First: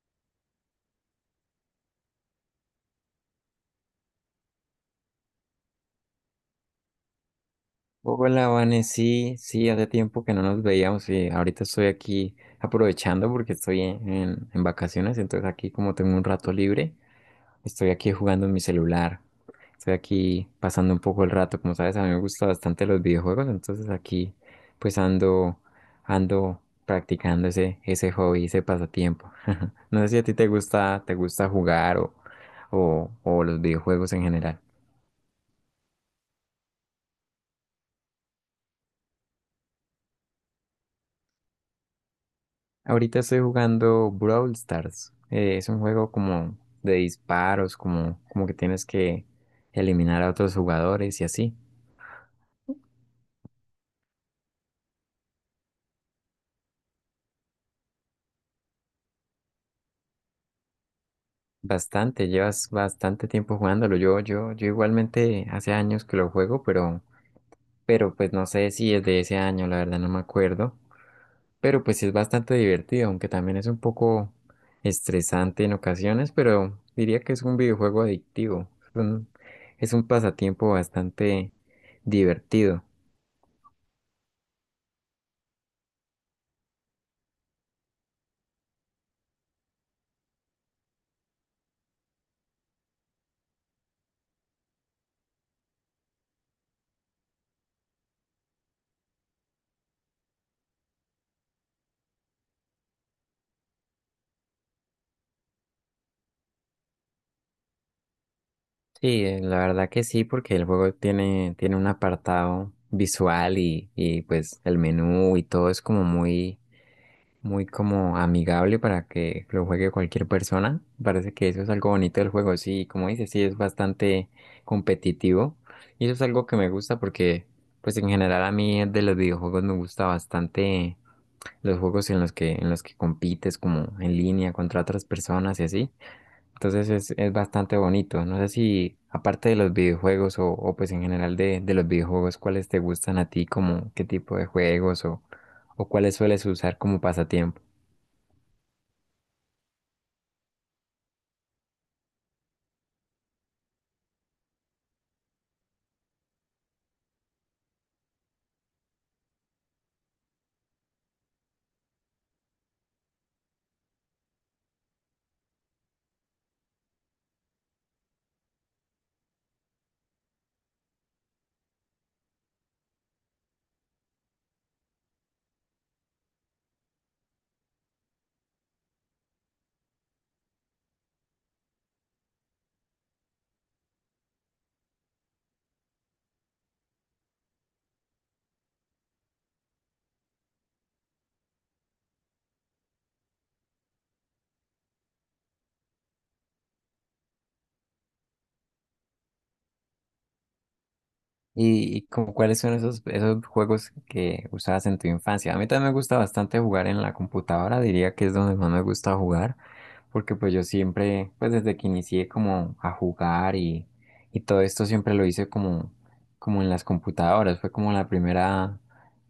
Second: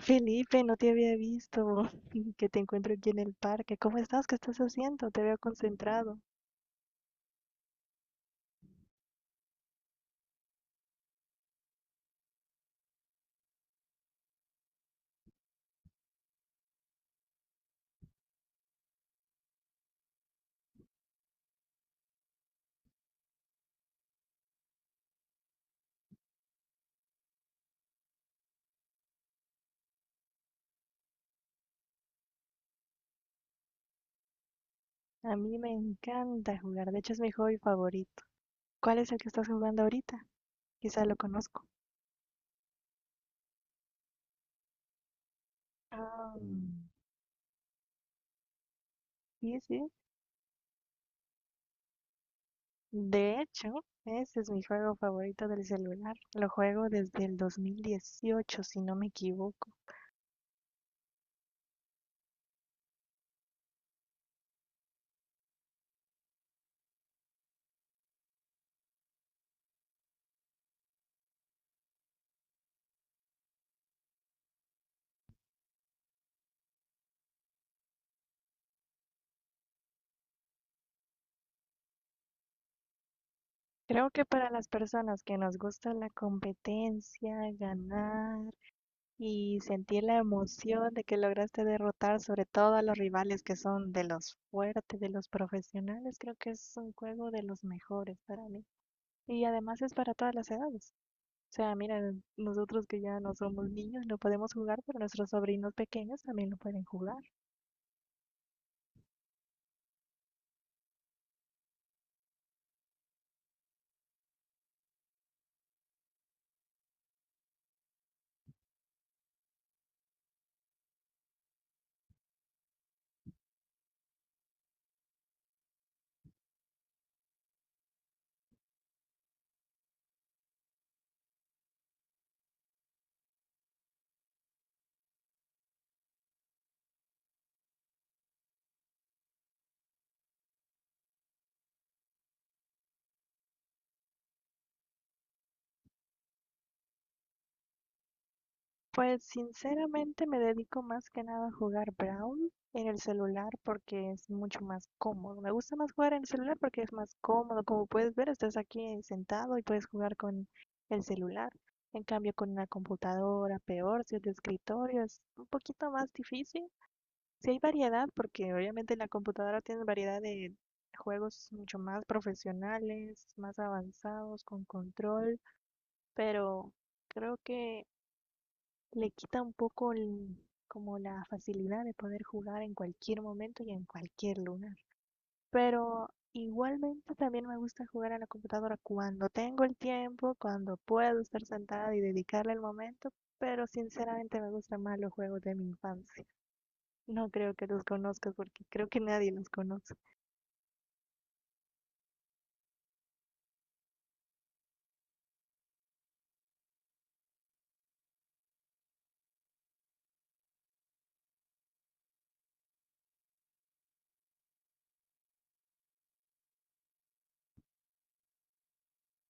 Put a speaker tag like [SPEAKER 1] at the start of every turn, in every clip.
[SPEAKER 1] Felipe, no te había visto que te encuentro aquí en el parque. ¿Cómo estás? ¿Qué estás haciendo? Te veo concentrado.
[SPEAKER 2] Hola, Vane, sí, sí, hace tiempo que no nos veíamos y ahorita estoy aquí aprovechando porque estoy en vacaciones, entonces aquí como tengo un rato libre, estoy aquí jugando en mi celular, estoy aquí pasando un poco el rato, como sabes, a mí me gustan bastante los videojuegos, entonces aquí pues ando, ando practicando ese hobby, ese pasatiempo. No sé si a ti te gusta jugar o los videojuegos en general.
[SPEAKER 1] A mí me encanta jugar, de hecho es mi hobby favorito. ¿Cuál es el que estás jugando ahorita? Quizá lo conozco.
[SPEAKER 2] Ahorita estoy jugando Brawl Stars. Es un juego
[SPEAKER 1] Ah,
[SPEAKER 2] como de disparos, como que tienes que
[SPEAKER 1] sí, sí.
[SPEAKER 2] eliminar a otros jugadores y así.
[SPEAKER 1] De hecho, ese es mi juego favorito del celular. Lo juego desde el 2018, si no me equivoco.
[SPEAKER 2] Bastante, llevas bastante tiempo jugándolo. Yo igualmente hace años que lo juego, pues no sé si es de ese año, la verdad no me acuerdo. Pero pues sí es bastante divertido, aunque también es un poco estresante en ocasiones, pero diría que es un videojuego adictivo. Es un pasatiempo bastante divertido.
[SPEAKER 1] Creo que para las personas que nos gusta la competencia, ganar, y sentí la emoción de que lograste derrotar sobre todo a los rivales que son de los fuertes, de los profesionales. Creo que es un juego de los mejores para mí. Y además es para todas las edades. O sea, mira, nosotros que ya no somos niños no podemos jugar, pero nuestros sobrinos pequeños también lo pueden jugar.
[SPEAKER 2] Sí, la verdad que sí, porque el juego tiene un apartado visual y pues el menú y todo es como muy como amigable para que lo juegue cualquier persona. Parece que eso es algo bonito del juego, sí, como dices, sí, es bastante competitivo. Y eso es algo que me gusta porque, pues en general a mí de los videojuegos me gusta bastante los juegos en los que compites como en línea contra otras personas y así. Entonces es bastante bonito. No sé si, aparte de los videojuegos o pues en general de los videojuegos, ¿cuáles te gustan a ti? ¿Como qué tipo de juegos o cuáles sueles usar como pasatiempo?
[SPEAKER 1] Pues sinceramente me dedico más que nada a jugar Brawl en el celular porque es mucho más cómodo. Me gusta más jugar en el celular porque es más cómodo. Como puedes ver, estás aquí sentado y puedes jugar con el celular. En cambio, con una computadora, peor, si es de escritorio, es un poquito más difícil. Si hay variedad, porque obviamente en la computadora tienes variedad de juegos mucho más profesionales, más avanzados, con control, pero creo que le quita un poco el- como la facilidad de poder jugar en cualquier momento y en cualquier lugar. Pero igualmente también me gusta jugar a la computadora cuando tengo el tiempo, cuando puedo estar sentada y dedicarle el momento, pero sinceramente me gustan más los juegos de mi infancia. No creo que los conozcas porque creo que nadie los conoce.
[SPEAKER 2] Y como cuáles son esos juegos que usabas en tu infancia? A mí también me gusta bastante jugar en la computadora, diría que es donde más me gusta jugar, porque pues yo siempre, pues desde que inicié como a jugar y todo esto siempre lo hice como, como en las computadoras, fue como la primera,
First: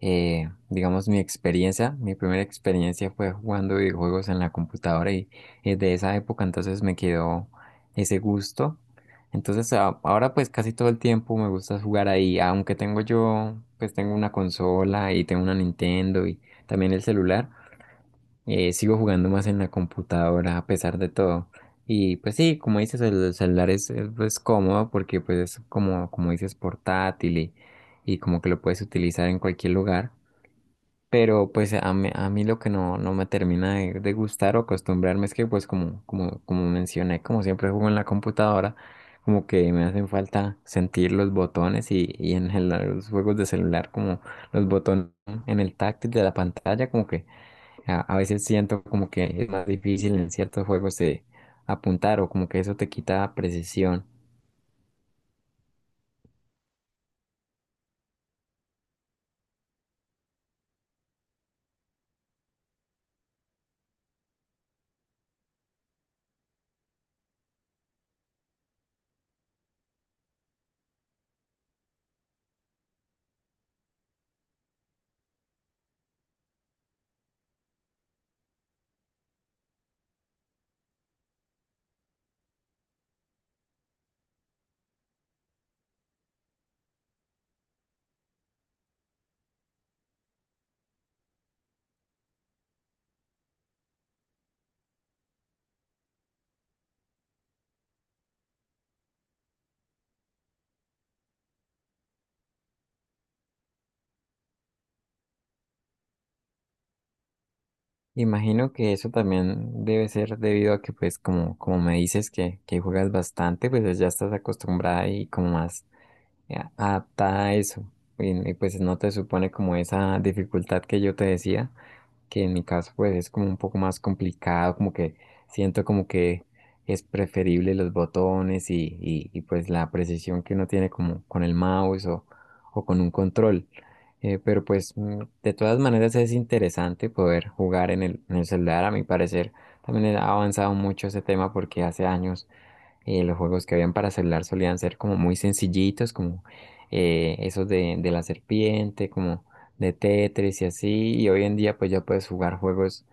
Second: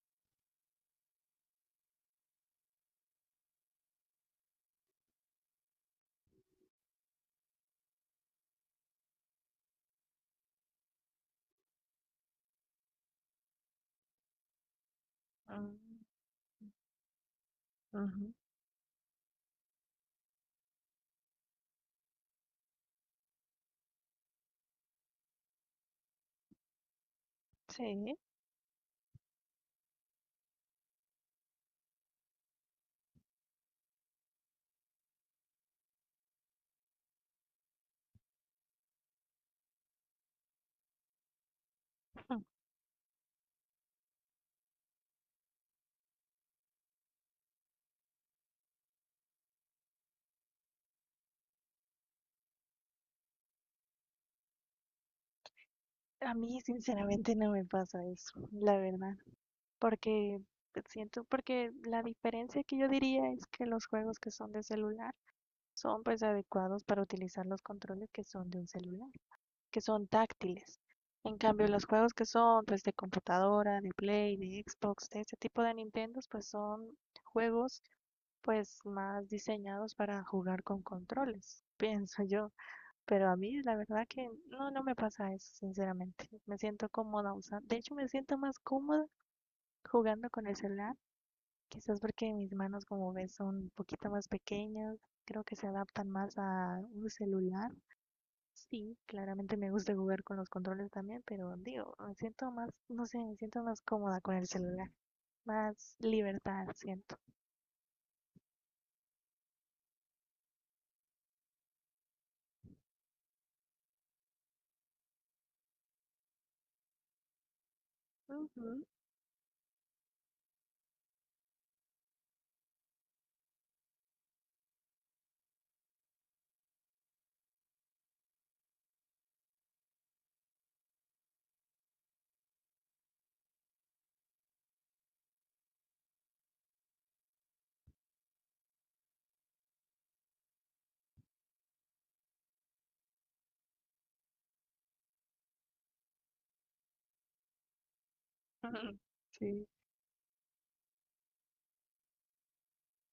[SPEAKER 2] digamos, mi experiencia, mi primera experiencia fue jugando videojuegos en la computadora y, es de esa época entonces me quedó ese gusto. Entonces ahora pues casi todo el tiempo me gusta jugar ahí, aunque tengo yo, pues tengo una consola y tengo una
[SPEAKER 1] Mm,
[SPEAKER 2] Nintendo y también el celular,
[SPEAKER 1] ujú.
[SPEAKER 2] sigo jugando más en la computadora a pesar de todo. Y pues sí, como dices, el celular es pues, cómodo porque pues es como, como dices, portátil
[SPEAKER 1] Sí.
[SPEAKER 2] y como que lo puedes utilizar en cualquier lugar. Pero pues a mí lo que no me termina de gustar o acostumbrarme es que pues como, como mencioné, como siempre juego en la computadora, como que me hacen falta sentir los botones y en los juegos de celular como los botones en el táctil de la pantalla, como que a veces siento como que es más difícil en ciertos juegos de apuntar o como que eso te quita precisión.
[SPEAKER 1] A mí sinceramente no me pasa eso, la verdad. Porque siento, porque la diferencia que yo diría es que los juegos que son de celular son pues adecuados para utilizar los controles que son de un celular, que son táctiles. En cambio, los juegos que son pues de computadora, de Play, de Xbox, de ese tipo de Nintendo, pues son juegos pues más diseñados para jugar con controles, pienso yo. Pero a mí la verdad que no me pasa eso, sinceramente. Me siento cómoda usando, de hecho me siento más cómoda jugando con el celular. Quizás porque mis manos, como ves, son un poquito más pequeñas, creo que se adaptan más a un celular. Sí, claramente me gusta jugar con los controles también, pero digo, me siento más, no sé, me siento más cómoda con el celular, más libertad siento.
[SPEAKER 2] Imagino que eso también debe ser debido a que, pues, como, como me dices que juegas bastante, pues ya estás acostumbrada y como más adaptada a eso. Y
[SPEAKER 1] Ujú.
[SPEAKER 2] pues no te supone como esa dificultad que yo te decía que en mi caso pues es como un poco más complicado, como que siento como que es preferible los botones y pues la precisión que uno tiene como con el mouse o con un control. Pero pues de todas maneras es interesante poder jugar en el celular, a mi parecer. También ha avanzado mucho ese tema porque hace años los juegos que habían para celular solían ser como muy sencillitos, como esos de la
[SPEAKER 1] ujú.
[SPEAKER 2] serpiente, como
[SPEAKER 1] Sí.
[SPEAKER 2] de Tetris y así, y hoy en día pues ya puedes jugar juegos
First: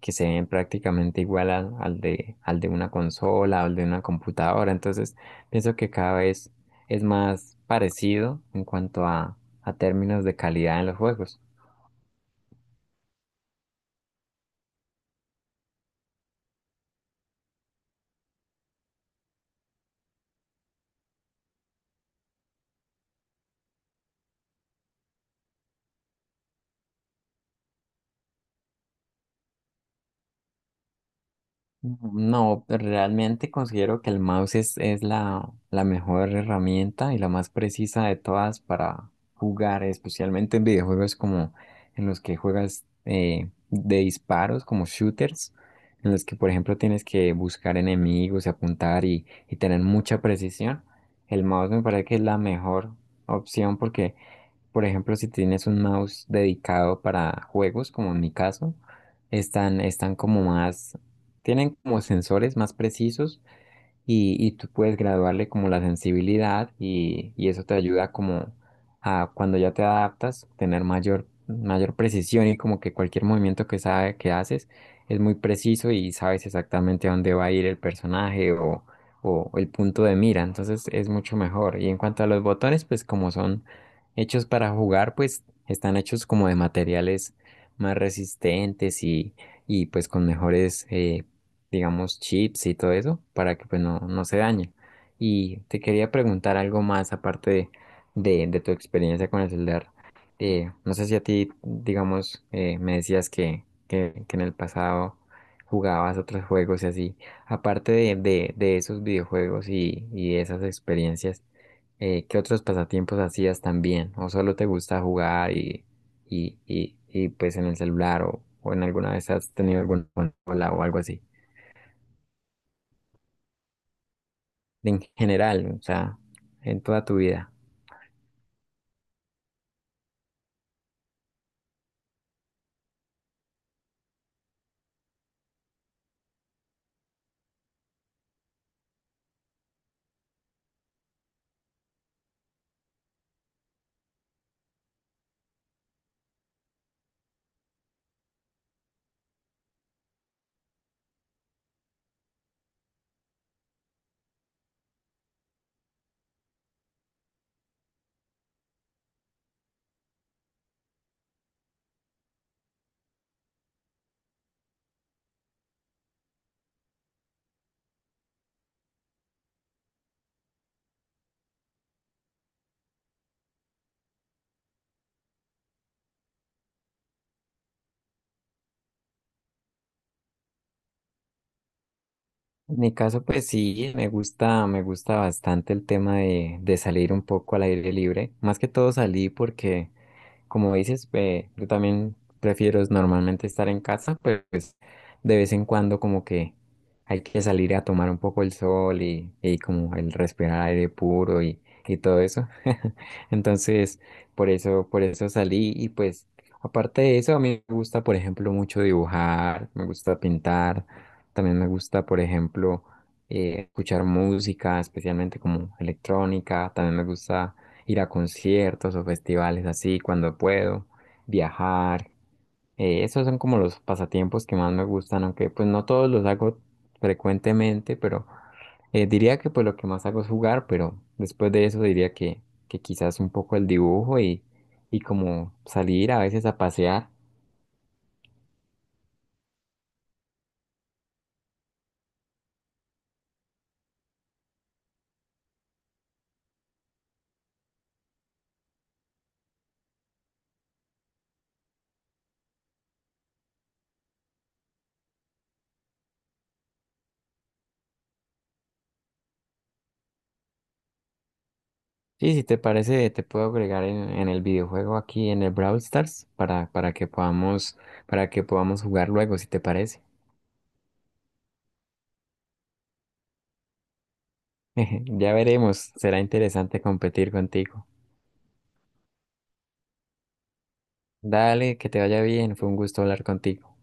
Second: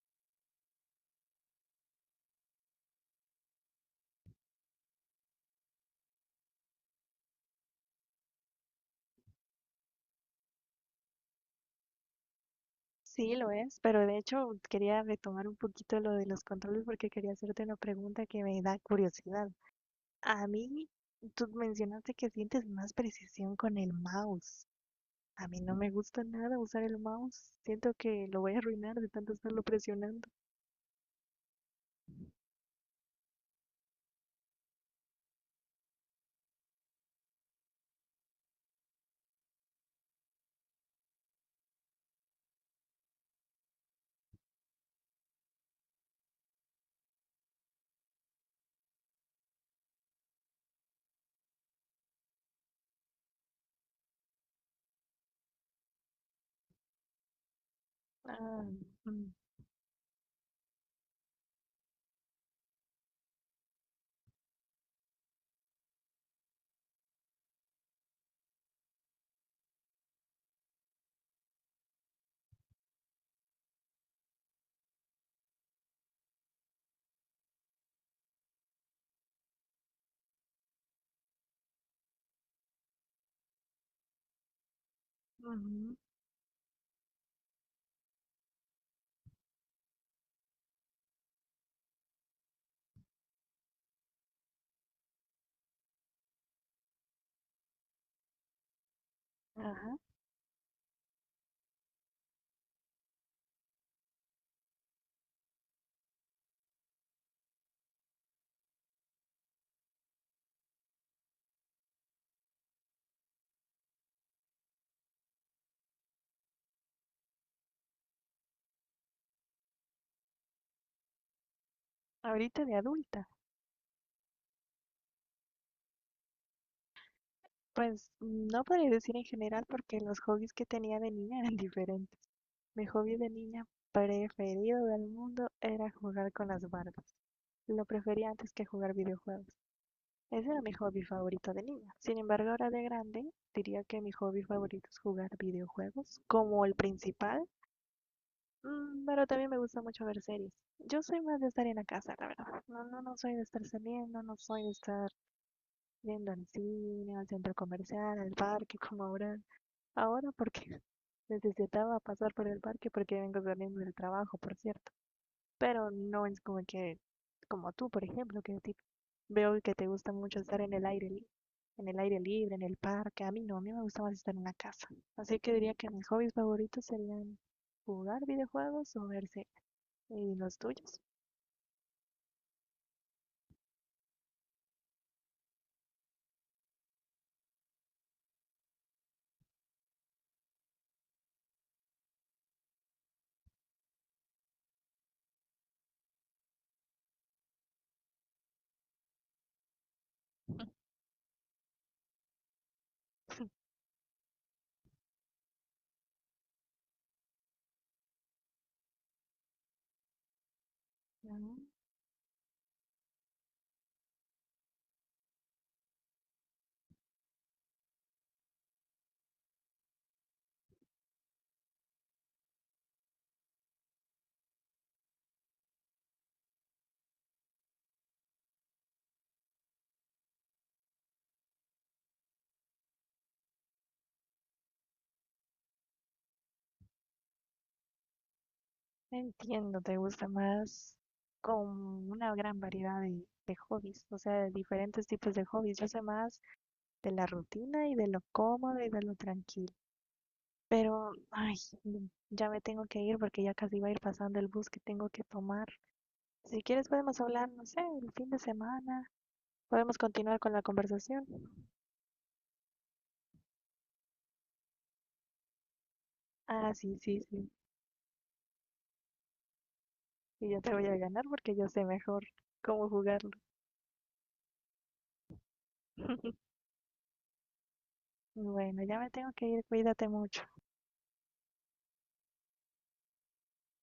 [SPEAKER 2] que se ven prácticamente igual al de una consola o al de una computadora, entonces pienso que cada vez es más parecido en cuanto a términos de calidad en los juegos.
[SPEAKER 1] Sí, lo es, pero de hecho quería retomar un poquito lo de los controles porque quería hacerte una pregunta que me da curiosidad. A mí, tú mencionaste que sientes más precisión con el mouse. A mí no me gusta nada usar el mouse. Siento que lo voy a arruinar de tanto estarlo presionando.
[SPEAKER 2] No, realmente considero que el mouse es la mejor herramienta y la más precisa de todas para jugar, especialmente en videojuegos como en los que juegas de disparos, como shooters, en los que, por ejemplo, tienes que buscar enemigos y apuntar y tener mucha precisión. El mouse me parece que es la mejor opción porque por ejemplo, si tienes un mouse dedicado para juegos, como en mi
[SPEAKER 1] Ah,
[SPEAKER 2] caso,
[SPEAKER 1] mm,
[SPEAKER 2] están como más, tienen como sensores más precisos y tú puedes graduarle como la sensibilidad y eso te ayuda como a cuando ya te adaptas, tener mayor precisión y como que cualquier movimiento que sabe que haces es muy preciso y sabes exactamente a dónde va a ir el personaje o el punto de mira, entonces es mucho mejor. Y en cuanto a los botones, pues como son hechos para jugar, pues
[SPEAKER 1] ujú,
[SPEAKER 2] están hechos como de materiales más resistentes y pues con mejores digamos, chips y todo eso, para que pues no se dañe. Y te quería preguntar algo más aparte de tu experiencia con el celular.
[SPEAKER 1] ajá.
[SPEAKER 2] No sé si a ti, digamos, me decías que en el pasado jugabas otros juegos y así. Aparte de esos videojuegos y esas experiencias, ¿qué otros pasatiempos hacías también? ¿O solo te gusta jugar y pues en el celular o en alguna vez has tenido alguna consola o algo así?
[SPEAKER 1] Ahorita de adulta.
[SPEAKER 2] En general, o sea, en toda tu vida.
[SPEAKER 1] Pues no podría decir en general porque los hobbies que tenía de niña eran diferentes. Mi hobby de niña preferido del mundo era jugar con las Barbies. Lo prefería antes que jugar videojuegos. Ese era mi hobby favorito de niña. Sin embargo, ahora de grande, diría que mi hobby favorito es jugar videojuegos como el principal. Mm. Pero también me gusta mucho ver series. Yo soy más de estar en la casa, la verdad. No, no, no soy de estar saliendo, no soy de estar yendo al cine, al centro comercial, al parque, como ahora. Ahora porque necesitaba pasar por el parque porque vengo saliendo del trabajo, por cierto. Pero no es como que, como tú, por ejemplo, que a ti veo que te gusta mucho estar en el aire, li- en el aire libre, en el parque. A mí no, a mí me gusta más estar en la casa. Así que diría que mis hobbies favoritos serían jugar videojuegos o ver series. ¿Y los tuyos?
[SPEAKER 2] En mi caso, pues sí, me gusta bastante el tema de salir un poco al aire libre. Más que todo salí porque como dices, yo también prefiero es normalmente estar en casa, pero pues de vez en cuando como que hay que salir a tomar un poco el sol y como el respirar aire puro y todo eso. Entonces, por eso salí y pues aparte de eso, a mí me gusta, por ejemplo, mucho dibujar, me gusta pintar, también
[SPEAKER 1] Mm.
[SPEAKER 2] me gusta, por ejemplo, escuchar música, especialmente como electrónica, también me gusta ir a conciertos o festivales así cuando puedo, viajar. Esos son como los pasatiempos que más me gustan, aunque pues no todos los hago frecuentemente, pero diría que pues lo que más hago es jugar, pero después de eso diría que quizás un poco el dibujo y como salir a veces a pasear.
[SPEAKER 1] Entiendo, te gusta más, con una gran variedad de hobbies, o sea, de diferentes tipos de hobbies. Yo sé más de la rutina y de lo cómodo y de lo tranquilo. Pero, ay, ya me tengo que ir porque ya casi va a ir pasando el bus que tengo que tomar. Si quieres podemos hablar, no sé, el fin de semana. Podemos continuar con la conversación.
[SPEAKER 2] Sí, si te parece, te puedo agregar en el videojuego aquí en el Brawl Stars
[SPEAKER 1] Ah, sí, sí, sí.
[SPEAKER 2] para que podamos jugar luego, si te parece.
[SPEAKER 1] Y yo te voy a ganar porque yo sé mejor cómo jugarlo.
[SPEAKER 2] Ya veremos, será interesante competir contigo.
[SPEAKER 1] Bueno, ya me tengo que ir. Cuídate mucho.
[SPEAKER 2] Dale, que te vaya bien, fue un gusto hablar contigo.